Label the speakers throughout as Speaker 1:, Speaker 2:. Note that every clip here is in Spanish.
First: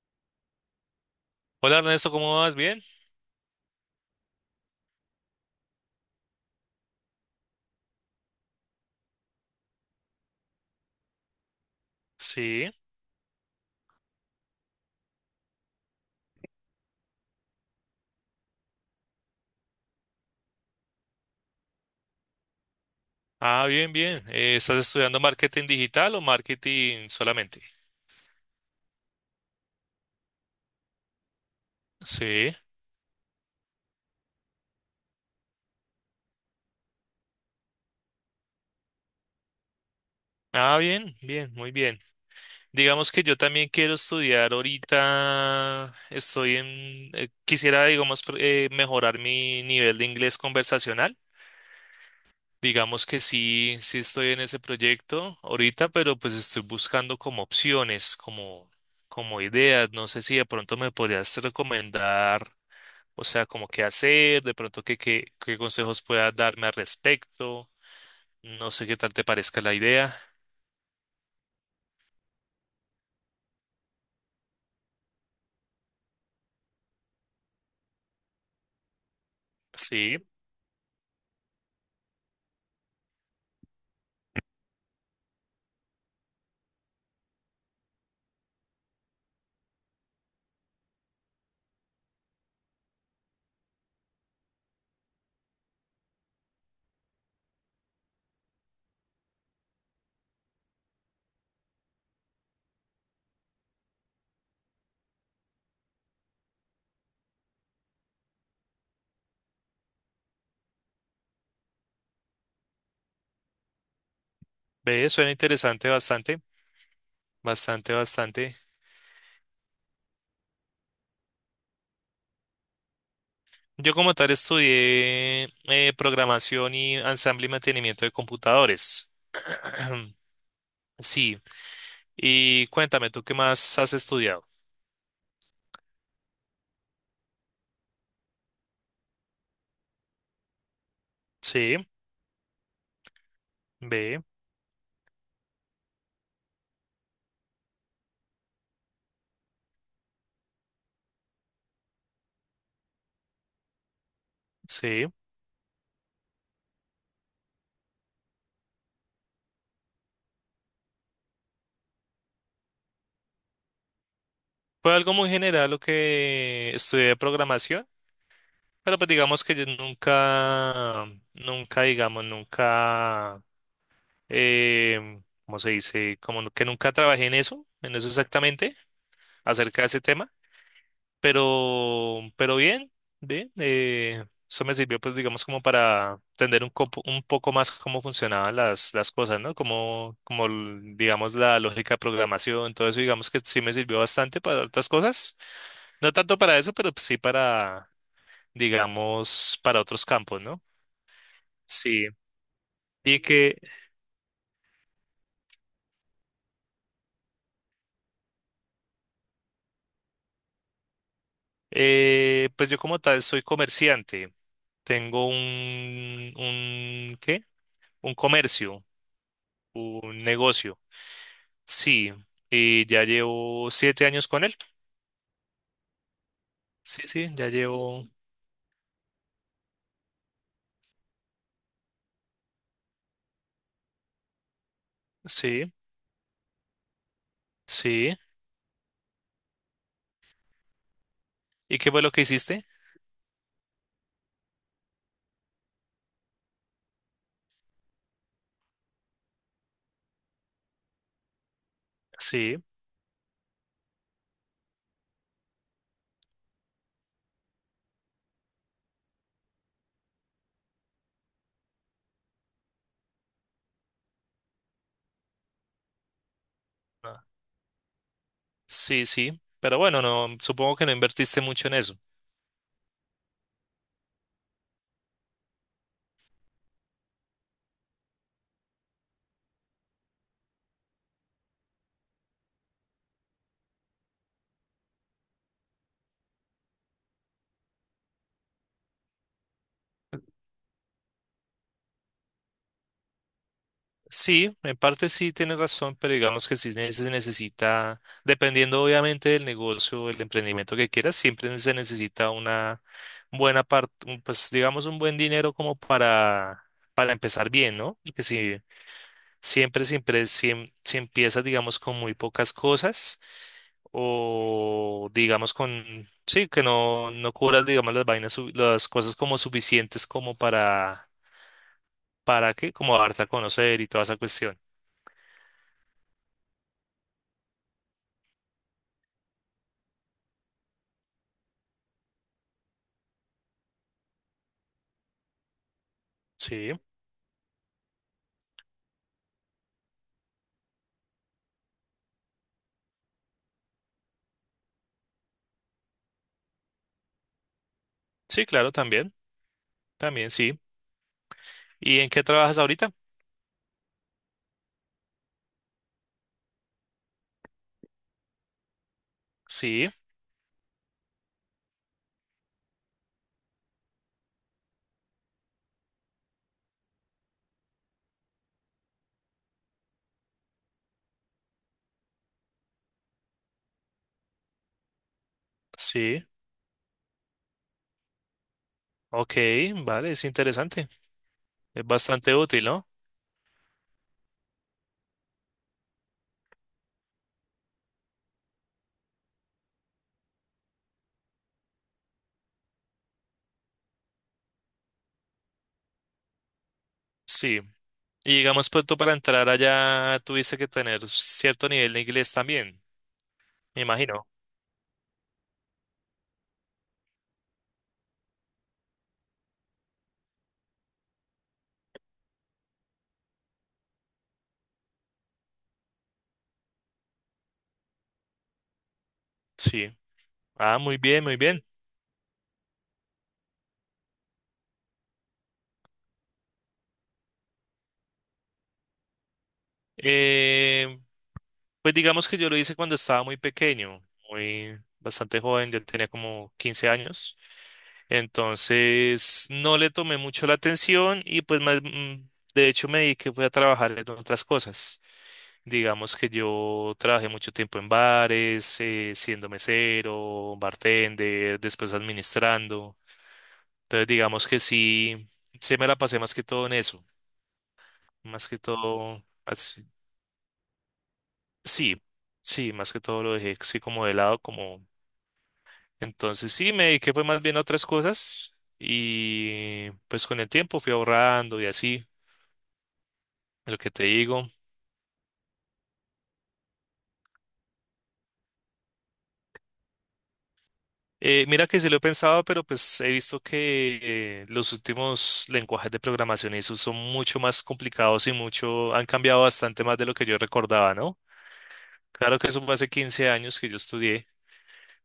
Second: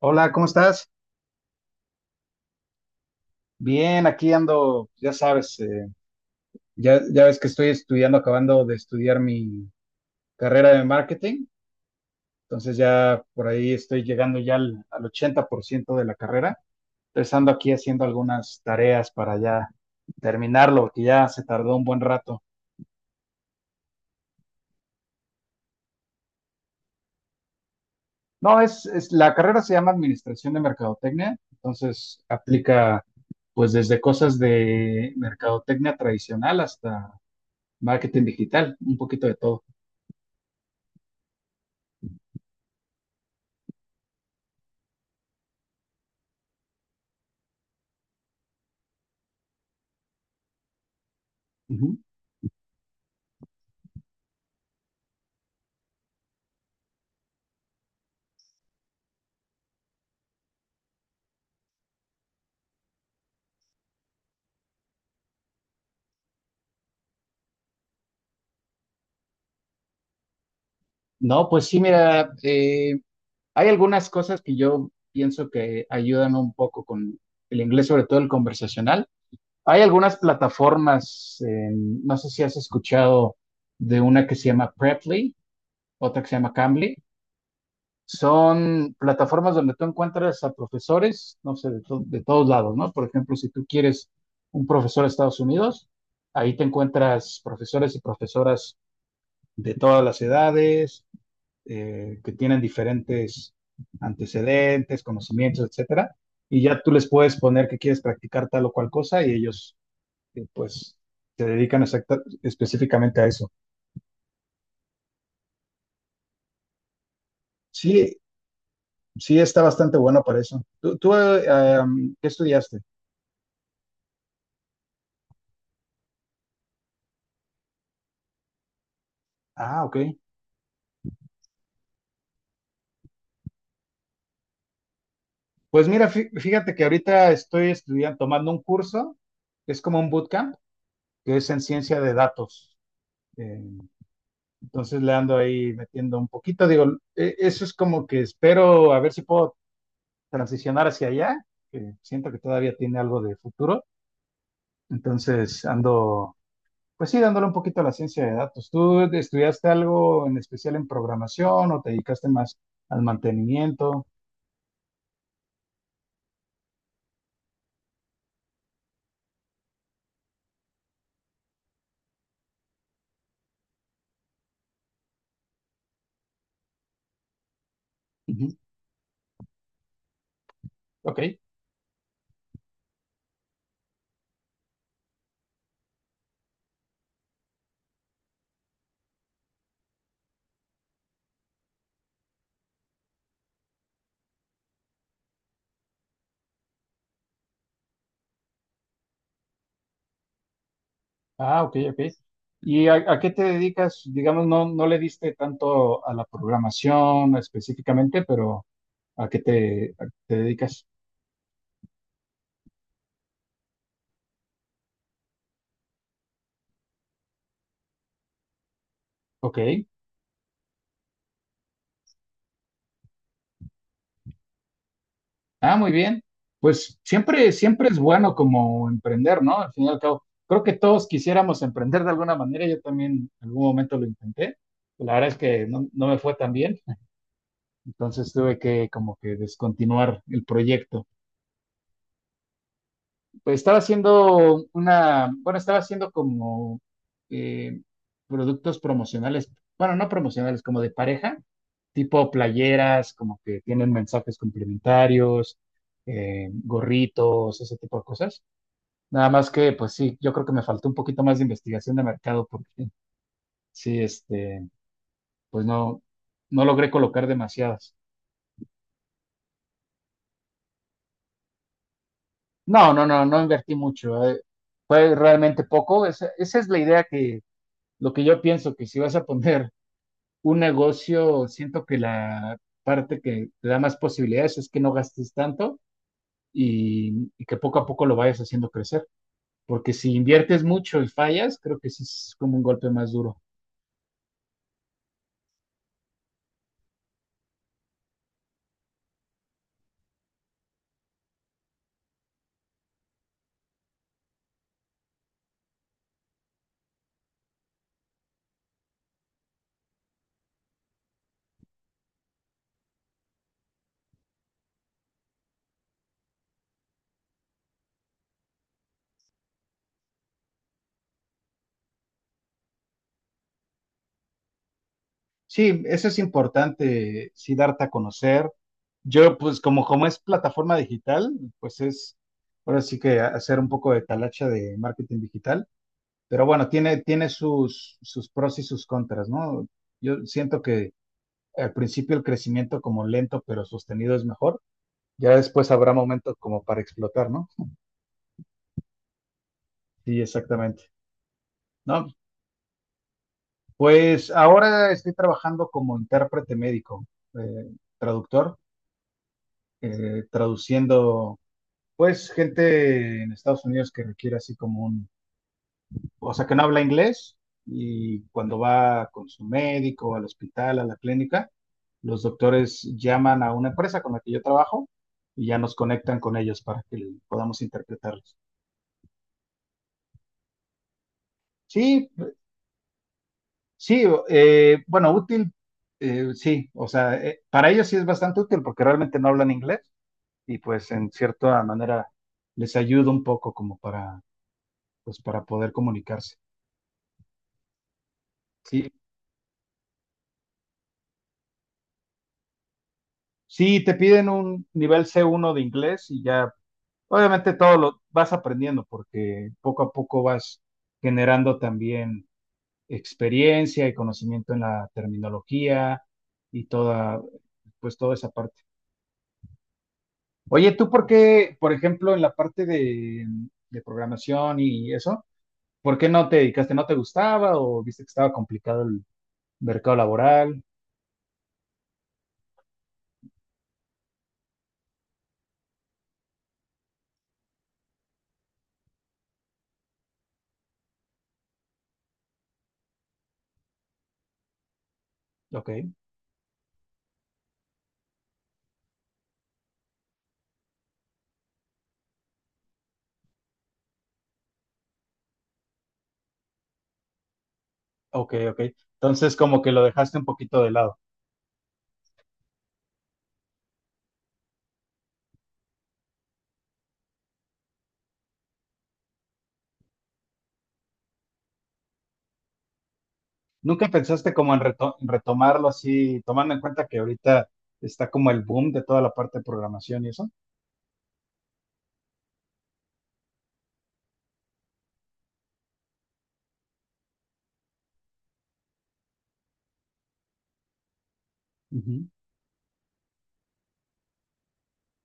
Speaker 1: Hola, ¿cómo estás?
Speaker 2: Hola Ernesto, ¿cómo vas? ¿Bien?
Speaker 1: Bien, aquí ando, ya sabes, ya ves que estoy estudiando, acabando de estudiar mi carrera de marketing,
Speaker 2: Sí.
Speaker 1: entonces ya por ahí estoy llegando ya al 80% de la carrera, entonces ando aquí haciendo algunas tareas para ya terminarlo, porque ya se tardó un buen rato.
Speaker 2: Ah, bien, bien. ¿estás estudiando marketing digital o marketing solamente?
Speaker 1: No, la carrera se llama Administración de Mercadotecnia, entonces
Speaker 2: Sí.
Speaker 1: aplica pues desde cosas de mercadotecnia tradicional hasta marketing digital, un poquito de todo.
Speaker 2: Ah, bien, bien, muy bien. Digamos que yo también quiero estudiar ahorita, quisiera, digamos, mejorar mi nivel de inglés conversacional.
Speaker 1: Ujú.
Speaker 2: Digamos que sí estoy en ese proyecto ahorita, pero pues estoy buscando como opciones, como, como ideas. No sé si de pronto me podrías recomendar. O sea, como qué hacer, de pronto qué consejos pueda darme al respecto. No sé qué tal te parezca la idea.
Speaker 1: No, pues sí, mira, hay algunas cosas que yo pienso que ayudan un poco con el inglés, sobre todo el conversacional. Hay algunas
Speaker 2: Sí,
Speaker 1: plataformas, no sé si has escuchado de una que se llama Preply, otra que se llama Cambly. Son plataformas donde tú encuentras a profesores, no sé, de todos lados, ¿no? Por ejemplo, si tú quieres un profesor de Estados Unidos, ahí te encuentras profesores y profesoras de todas las edades que tienen diferentes antecedentes, conocimientos, etcétera, y ya tú les puedes poner que quieres practicar tal o cual cosa y ellos pues se dedican específicamente a eso.
Speaker 2: ve, suena interesante bastante, bastante,
Speaker 1: Sí,
Speaker 2: bastante.
Speaker 1: sí está bastante bueno para eso. ¿Tú, qué estudiaste?
Speaker 2: Yo como tal estudié programación y ensamble y mantenimiento de computadores.
Speaker 1: Ah, ok.
Speaker 2: Sí, y cuéntame, ¿tú qué más has estudiado?
Speaker 1: Pues mira, fíjate que ahorita estoy estudiando, tomando un curso, que es como un bootcamp, que es en
Speaker 2: Sí,
Speaker 1: ciencia de datos. Eh,
Speaker 2: ve,
Speaker 1: entonces le ando ahí metiendo un poquito, digo, eso es como que espero a ver si puedo transicionar hacia allá, que siento que todavía tiene algo de futuro.
Speaker 2: sí.
Speaker 1: Entonces ando, pues sí, dándole un poquito a la ciencia de datos. ¿Tú estudiaste algo en especial en programación o te dedicaste más al mantenimiento?
Speaker 2: Fue algo muy general lo que estudié de programación. Pero pues digamos que yo nunca, nunca, digamos, nunca, eh, ¿cómo se dice? Como que nunca trabajé en eso
Speaker 1: Ujú.
Speaker 2: exactamente, acerca de ese tema.
Speaker 1: Ok,
Speaker 2: Pero bien, bien, eso me sirvió pues digamos como para entender un poco más cómo funcionaban las cosas, ¿no? Como, digamos la lógica de programación, todo eso digamos que sí me sirvió bastante para otras cosas. No tanto para eso, pero pues, sí para, digamos, para otros campos, ¿no?
Speaker 1: ah, ok, ok.
Speaker 2: Sí,
Speaker 1: ¿Y a
Speaker 2: y
Speaker 1: qué te
Speaker 2: que
Speaker 1: dedicas? Digamos, no, no le diste tanto a la programación específicamente, pero a qué te dedicas?
Speaker 2: pues yo como tal soy comerciante, tengo ¿qué? Un comercio,
Speaker 1: Ok.
Speaker 2: un negocio, sí, y ya llevo 7 años con él,
Speaker 1: Ah, muy bien. Pues
Speaker 2: sí, sí, ya
Speaker 1: siempre, siempre es
Speaker 2: llevo,
Speaker 1: bueno como emprender, ¿no? Al fin y al cabo, creo que todos quisiéramos emprender de alguna manera. Yo también en algún momento lo intenté. La verdad es que
Speaker 2: sí,
Speaker 1: no, no me fue tan bien,
Speaker 2: sí,
Speaker 1: entonces tuve que como que descontinuar el proyecto.
Speaker 2: ¿y qué fue lo que hiciste?
Speaker 1: Pues estaba haciendo una, bueno, estaba haciendo como eh, productos promocionales, bueno, no promocionales, como de pareja, tipo
Speaker 2: Sí.
Speaker 1: playeras, como que tienen mensajes complementarios, gorritos, ese tipo de cosas. Nada más que, pues sí, yo creo que me faltó un poquito más de investigación de mercado porque sí, este, pues no, no logré
Speaker 2: Ah.
Speaker 1: colocar demasiadas.
Speaker 2: Sí, sí, pero bueno, no, supongo que no invertiste mucho en eso.
Speaker 1: No, no, no, no invertí mucho. Fue realmente poco. Esa es la idea que, lo que yo pienso, que si vas a poner un negocio, siento que la parte que te da más posibilidades es que no gastes tanto y que poco a poco lo vayas haciendo crecer. Porque si inviertes mucho y fallas, creo que sí es como un golpe más duro.
Speaker 2: Sí, en parte sí tienes razón, pero digamos que sí se necesita, dependiendo obviamente del negocio, el emprendimiento que quieras, siempre se necesita una buena parte, pues digamos un buen dinero como para empezar bien, ¿no? Porque si siempre, siempre, si, em- si empiezas, digamos, con muy pocas cosas o digamos con, sí, que no cubras, digamos, las cosas como suficientes como ¿para qué? Como darte a conocer y toda esa cuestión.
Speaker 1: Sí, eso es importante, sí, darte a conocer. Yo, pues, como, como es plataforma digital, pues es, ahora sí que hacer un poco de talacha de marketing digital, pero bueno,
Speaker 2: Sí.
Speaker 1: tiene, tiene sus, sus pros y sus contras, ¿no? Yo siento que al principio el crecimiento como lento pero sostenido es mejor, ya después habrá momentos como para explotar, ¿no?
Speaker 2: Sí, claro, también,
Speaker 1: Sí,
Speaker 2: también, sí.
Speaker 1: exactamente.
Speaker 2: ¿Y
Speaker 1: No,
Speaker 2: en qué trabajas ahorita?
Speaker 1: pues ahora estoy trabajando como intérprete médico, eh, traductor,
Speaker 2: Sí,
Speaker 1: traduciendo pues gente en Estados Unidos que requiere así como un, o sea, que no habla inglés y cuando va con su médico al hospital, a la clínica, los doctores llaman a una empresa con la que yo trabajo y ya nos conectan
Speaker 2: sí,
Speaker 1: con ellos para que podamos interpretarlos.
Speaker 2: ok, vale, es interesante, es
Speaker 1: Sí,
Speaker 2: bastante útil, ¿no?
Speaker 1: sí, bueno, útil, sí, o sea, para ellos sí es bastante útil porque realmente no hablan inglés y pues en cierta manera les ayuda un poco como para, pues para poder comunicarse.
Speaker 2: Sí. Y digamos, pues
Speaker 1: Sí,
Speaker 2: tú para entrar allá tuviste que tener cierto nivel de inglés también, me
Speaker 1: sí, te
Speaker 2: imagino.
Speaker 1: piden un nivel C1 de inglés y ya, obviamente todo lo vas aprendiendo porque poco a poco vas generando también experiencia y conocimiento en la terminología y toda, pues toda esa parte.
Speaker 2: Sí.
Speaker 1: Oye,
Speaker 2: Ah,
Speaker 1: ¿tú
Speaker 2: muy
Speaker 1: por
Speaker 2: bien, muy
Speaker 1: qué,
Speaker 2: bien.
Speaker 1: por ejemplo, en la parte de programación y eso, por qué no te dedicaste? ¿No te gustaba o viste que estaba complicado el mercado laboral?
Speaker 2: Eh, pues digamos que yo lo hice cuando estaba muy pequeño, muy bastante joven, yo tenía como 15 años. Entonces no le tomé mucho la atención y pues más, de hecho me dediqué fue a trabajar en otras cosas.
Speaker 1: Ok,
Speaker 2: Digamos que yo trabajé mucho tiempo en bares, siendo mesero, bartender, después administrando. Entonces digamos que sí, se me la pasé más que todo en eso,
Speaker 1: ok,
Speaker 2: más que
Speaker 1: ok.
Speaker 2: todo
Speaker 1: Entonces como que lo
Speaker 2: así.
Speaker 1: dejaste un poquito de lado.
Speaker 2: Sí, sí, más que todo lo dejé así como de lado, como... Entonces sí, me dediqué fue más bien a otras cosas y pues con el tiempo fui ahorrando y así. Lo
Speaker 1: ¿Nunca
Speaker 2: que te
Speaker 1: pensaste
Speaker 2: digo.
Speaker 1: como en en retomarlo así, tomando en cuenta que ahorita está como el boom de toda la parte de programación y eso?
Speaker 2: Mira que sí lo he pensado, pero pues he visto que los últimos lenguajes de programación y eso son mucho más complicados y mucho, han cambiado bastante más de lo que yo recordaba, ¿no?
Speaker 1: Ujú,
Speaker 2: Claro que eso fue hace 15 años que yo estudié.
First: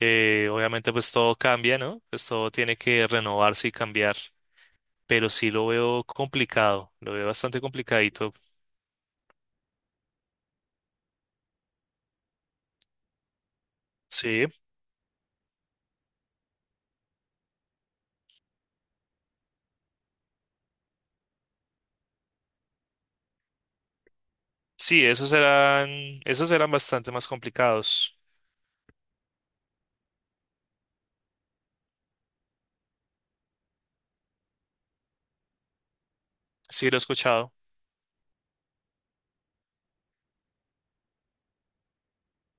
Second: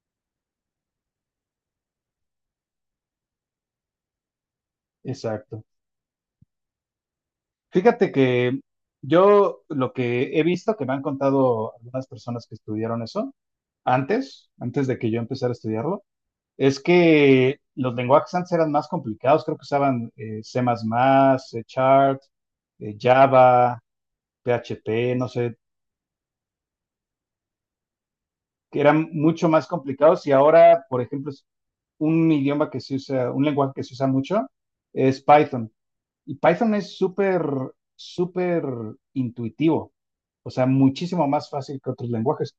Speaker 2: Obviamente pues todo cambia, ¿no? Pues todo tiene que renovarse y cambiar, pero sí
Speaker 1: exacto.
Speaker 2: lo veo complicado, lo veo bastante
Speaker 1: Fíjate
Speaker 2: complicadito.
Speaker 1: que yo lo que he visto, que me han contado algunas personas que estudiaron eso
Speaker 2: Sí,
Speaker 1: antes, antes de que yo empezara a estudiarlo, es que los lenguajes antes eran más complicados, creo que usaban C++, C Sharp, Java,
Speaker 2: sí,
Speaker 1: PHP, no sé,
Speaker 2: esos eran bastante más complicados.
Speaker 1: que eran mucho más complicados y ahora, por ejemplo, un idioma que se usa, un lenguaje que se usa mucho es Python. Y Python
Speaker 2: Sí,
Speaker 1: es
Speaker 2: lo he
Speaker 1: súper,
Speaker 2: escuchado.
Speaker 1: súper intuitivo, o sea, muchísimo más fácil que otros lenguajes.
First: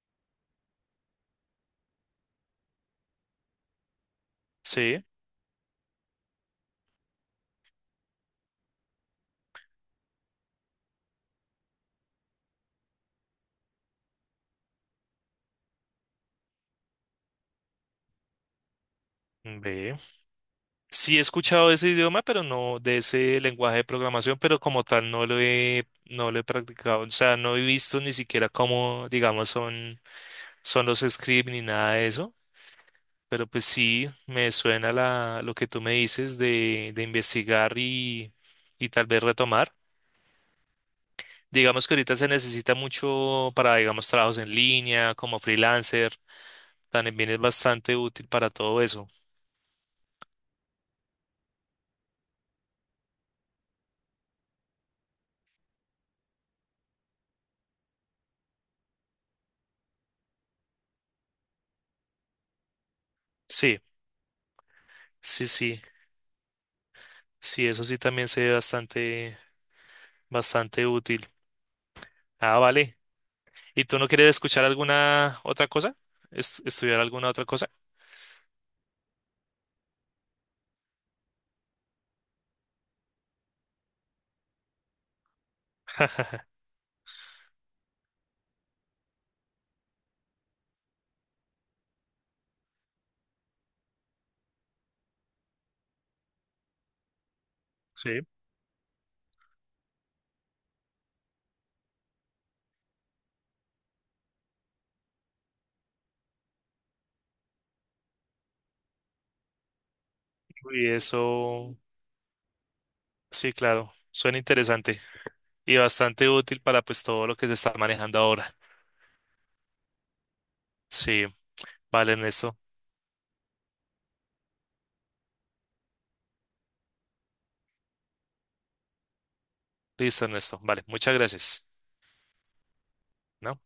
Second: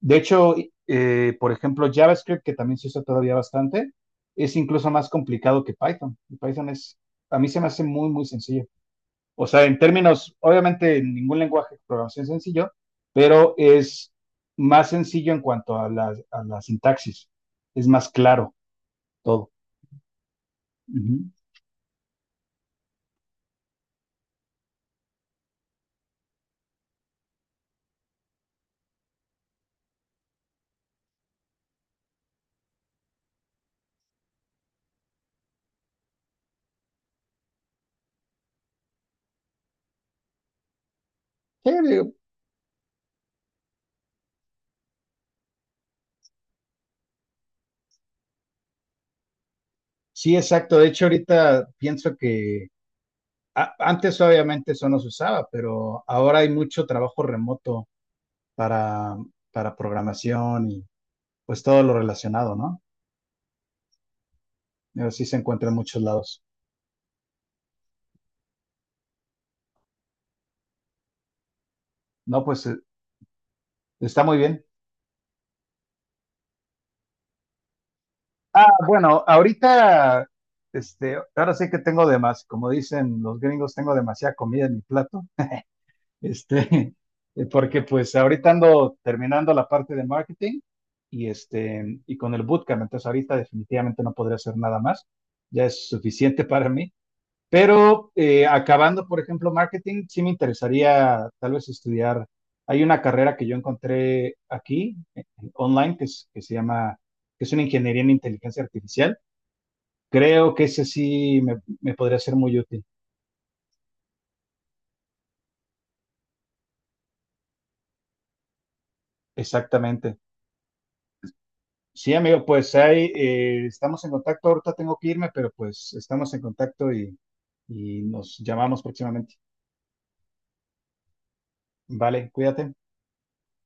Speaker 1: De hecho, por ejemplo, JavaScript, que también se usa todavía bastante, es incluso
Speaker 2: Sí,
Speaker 1: más complicado que Python. Y Python es, a mí se me hace muy, muy sencillo. O sea, en términos, obviamente, ningún lenguaje de programación es sencillo, pero es más sencillo en cuanto a la sintaxis. Es más claro todo.
Speaker 2: ve. Sí he
Speaker 1: Ujú.
Speaker 2: escuchado ese idioma, pero no de ese lenguaje de programación, pero como tal no lo he practicado. O sea, no he visto ni siquiera cómo, digamos, son, son los scripts ni nada de eso. Pero pues sí, me suena lo que tú me dices de investigar y tal vez retomar.
Speaker 1: Sí,
Speaker 2: Digamos que
Speaker 1: digo,
Speaker 2: ahorita se necesita mucho para, digamos, trabajos en línea, como freelancer. También es bastante útil para todo eso.
Speaker 1: sí, exacto. De hecho, ahorita pienso que antes obviamente eso no se usaba, pero ahora hay mucho trabajo remoto para, para programación y pues todo lo relacionado, ¿no?
Speaker 2: Sí,
Speaker 1: Pero sí se
Speaker 2: sí,
Speaker 1: encuentra en
Speaker 2: sí.
Speaker 1: muchos lados.
Speaker 2: Sí, eso sí también se ve bastante. Bastante útil.
Speaker 1: No,
Speaker 2: Ah,
Speaker 1: pues
Speaker 2: vale. ¿Y tú no
Speaker 1: está
Speaker 2: quieres
Speaker 1: muy
Speaker 2: escuchar
Speaker 1: bien.
Speaker 2: alguna otra cosa? Estudiar alguna otra cosa?
Speaker 1: Ah, bueno, ahorita, este, ahora sí que tengo de más, como dicen los gringos, tengo demasiada comida en mi plato. Este, porque pues ahorita ando terminando la parte de marketing y, este, y con el bootcamp, entonces ahorita definitivamente no podré hacer nada más, ya es suficiente para mí. Pero
Speaker 2: Sí.
Speaker 1: acabando, por ejemplo, marketing, sí me interesaría tal vez estudiar. Hay una carrera que yo encontré aquí, online, que se llama, que es una ingeniería en inteligencia artificial. Creo que ese
Speaker 2: Y
Speaker 1: sí me,
Speaker 2: eso,
Speaker 1: me podría ser muy útil.
Speaker 2: sí, claro, suena interesante y bastante útil para pues todo lo que se está manejando ahora.
Speaker 1: Exactamente.
Speaker 2: Sí, vale,
Speaker 1: Sí, amigo,
Speaker 2: Ernesto.
Speaker 1: pues ahí estamos en contacto. Ahorita tengo que irme, pero pues estamos en contacto y nos llamamos próximamente.
Speaker 2: Listo, Ernesto. Vale, muchas gracias.
Speaker 1: Vale, cuídate.
Speaker 2: ¿No?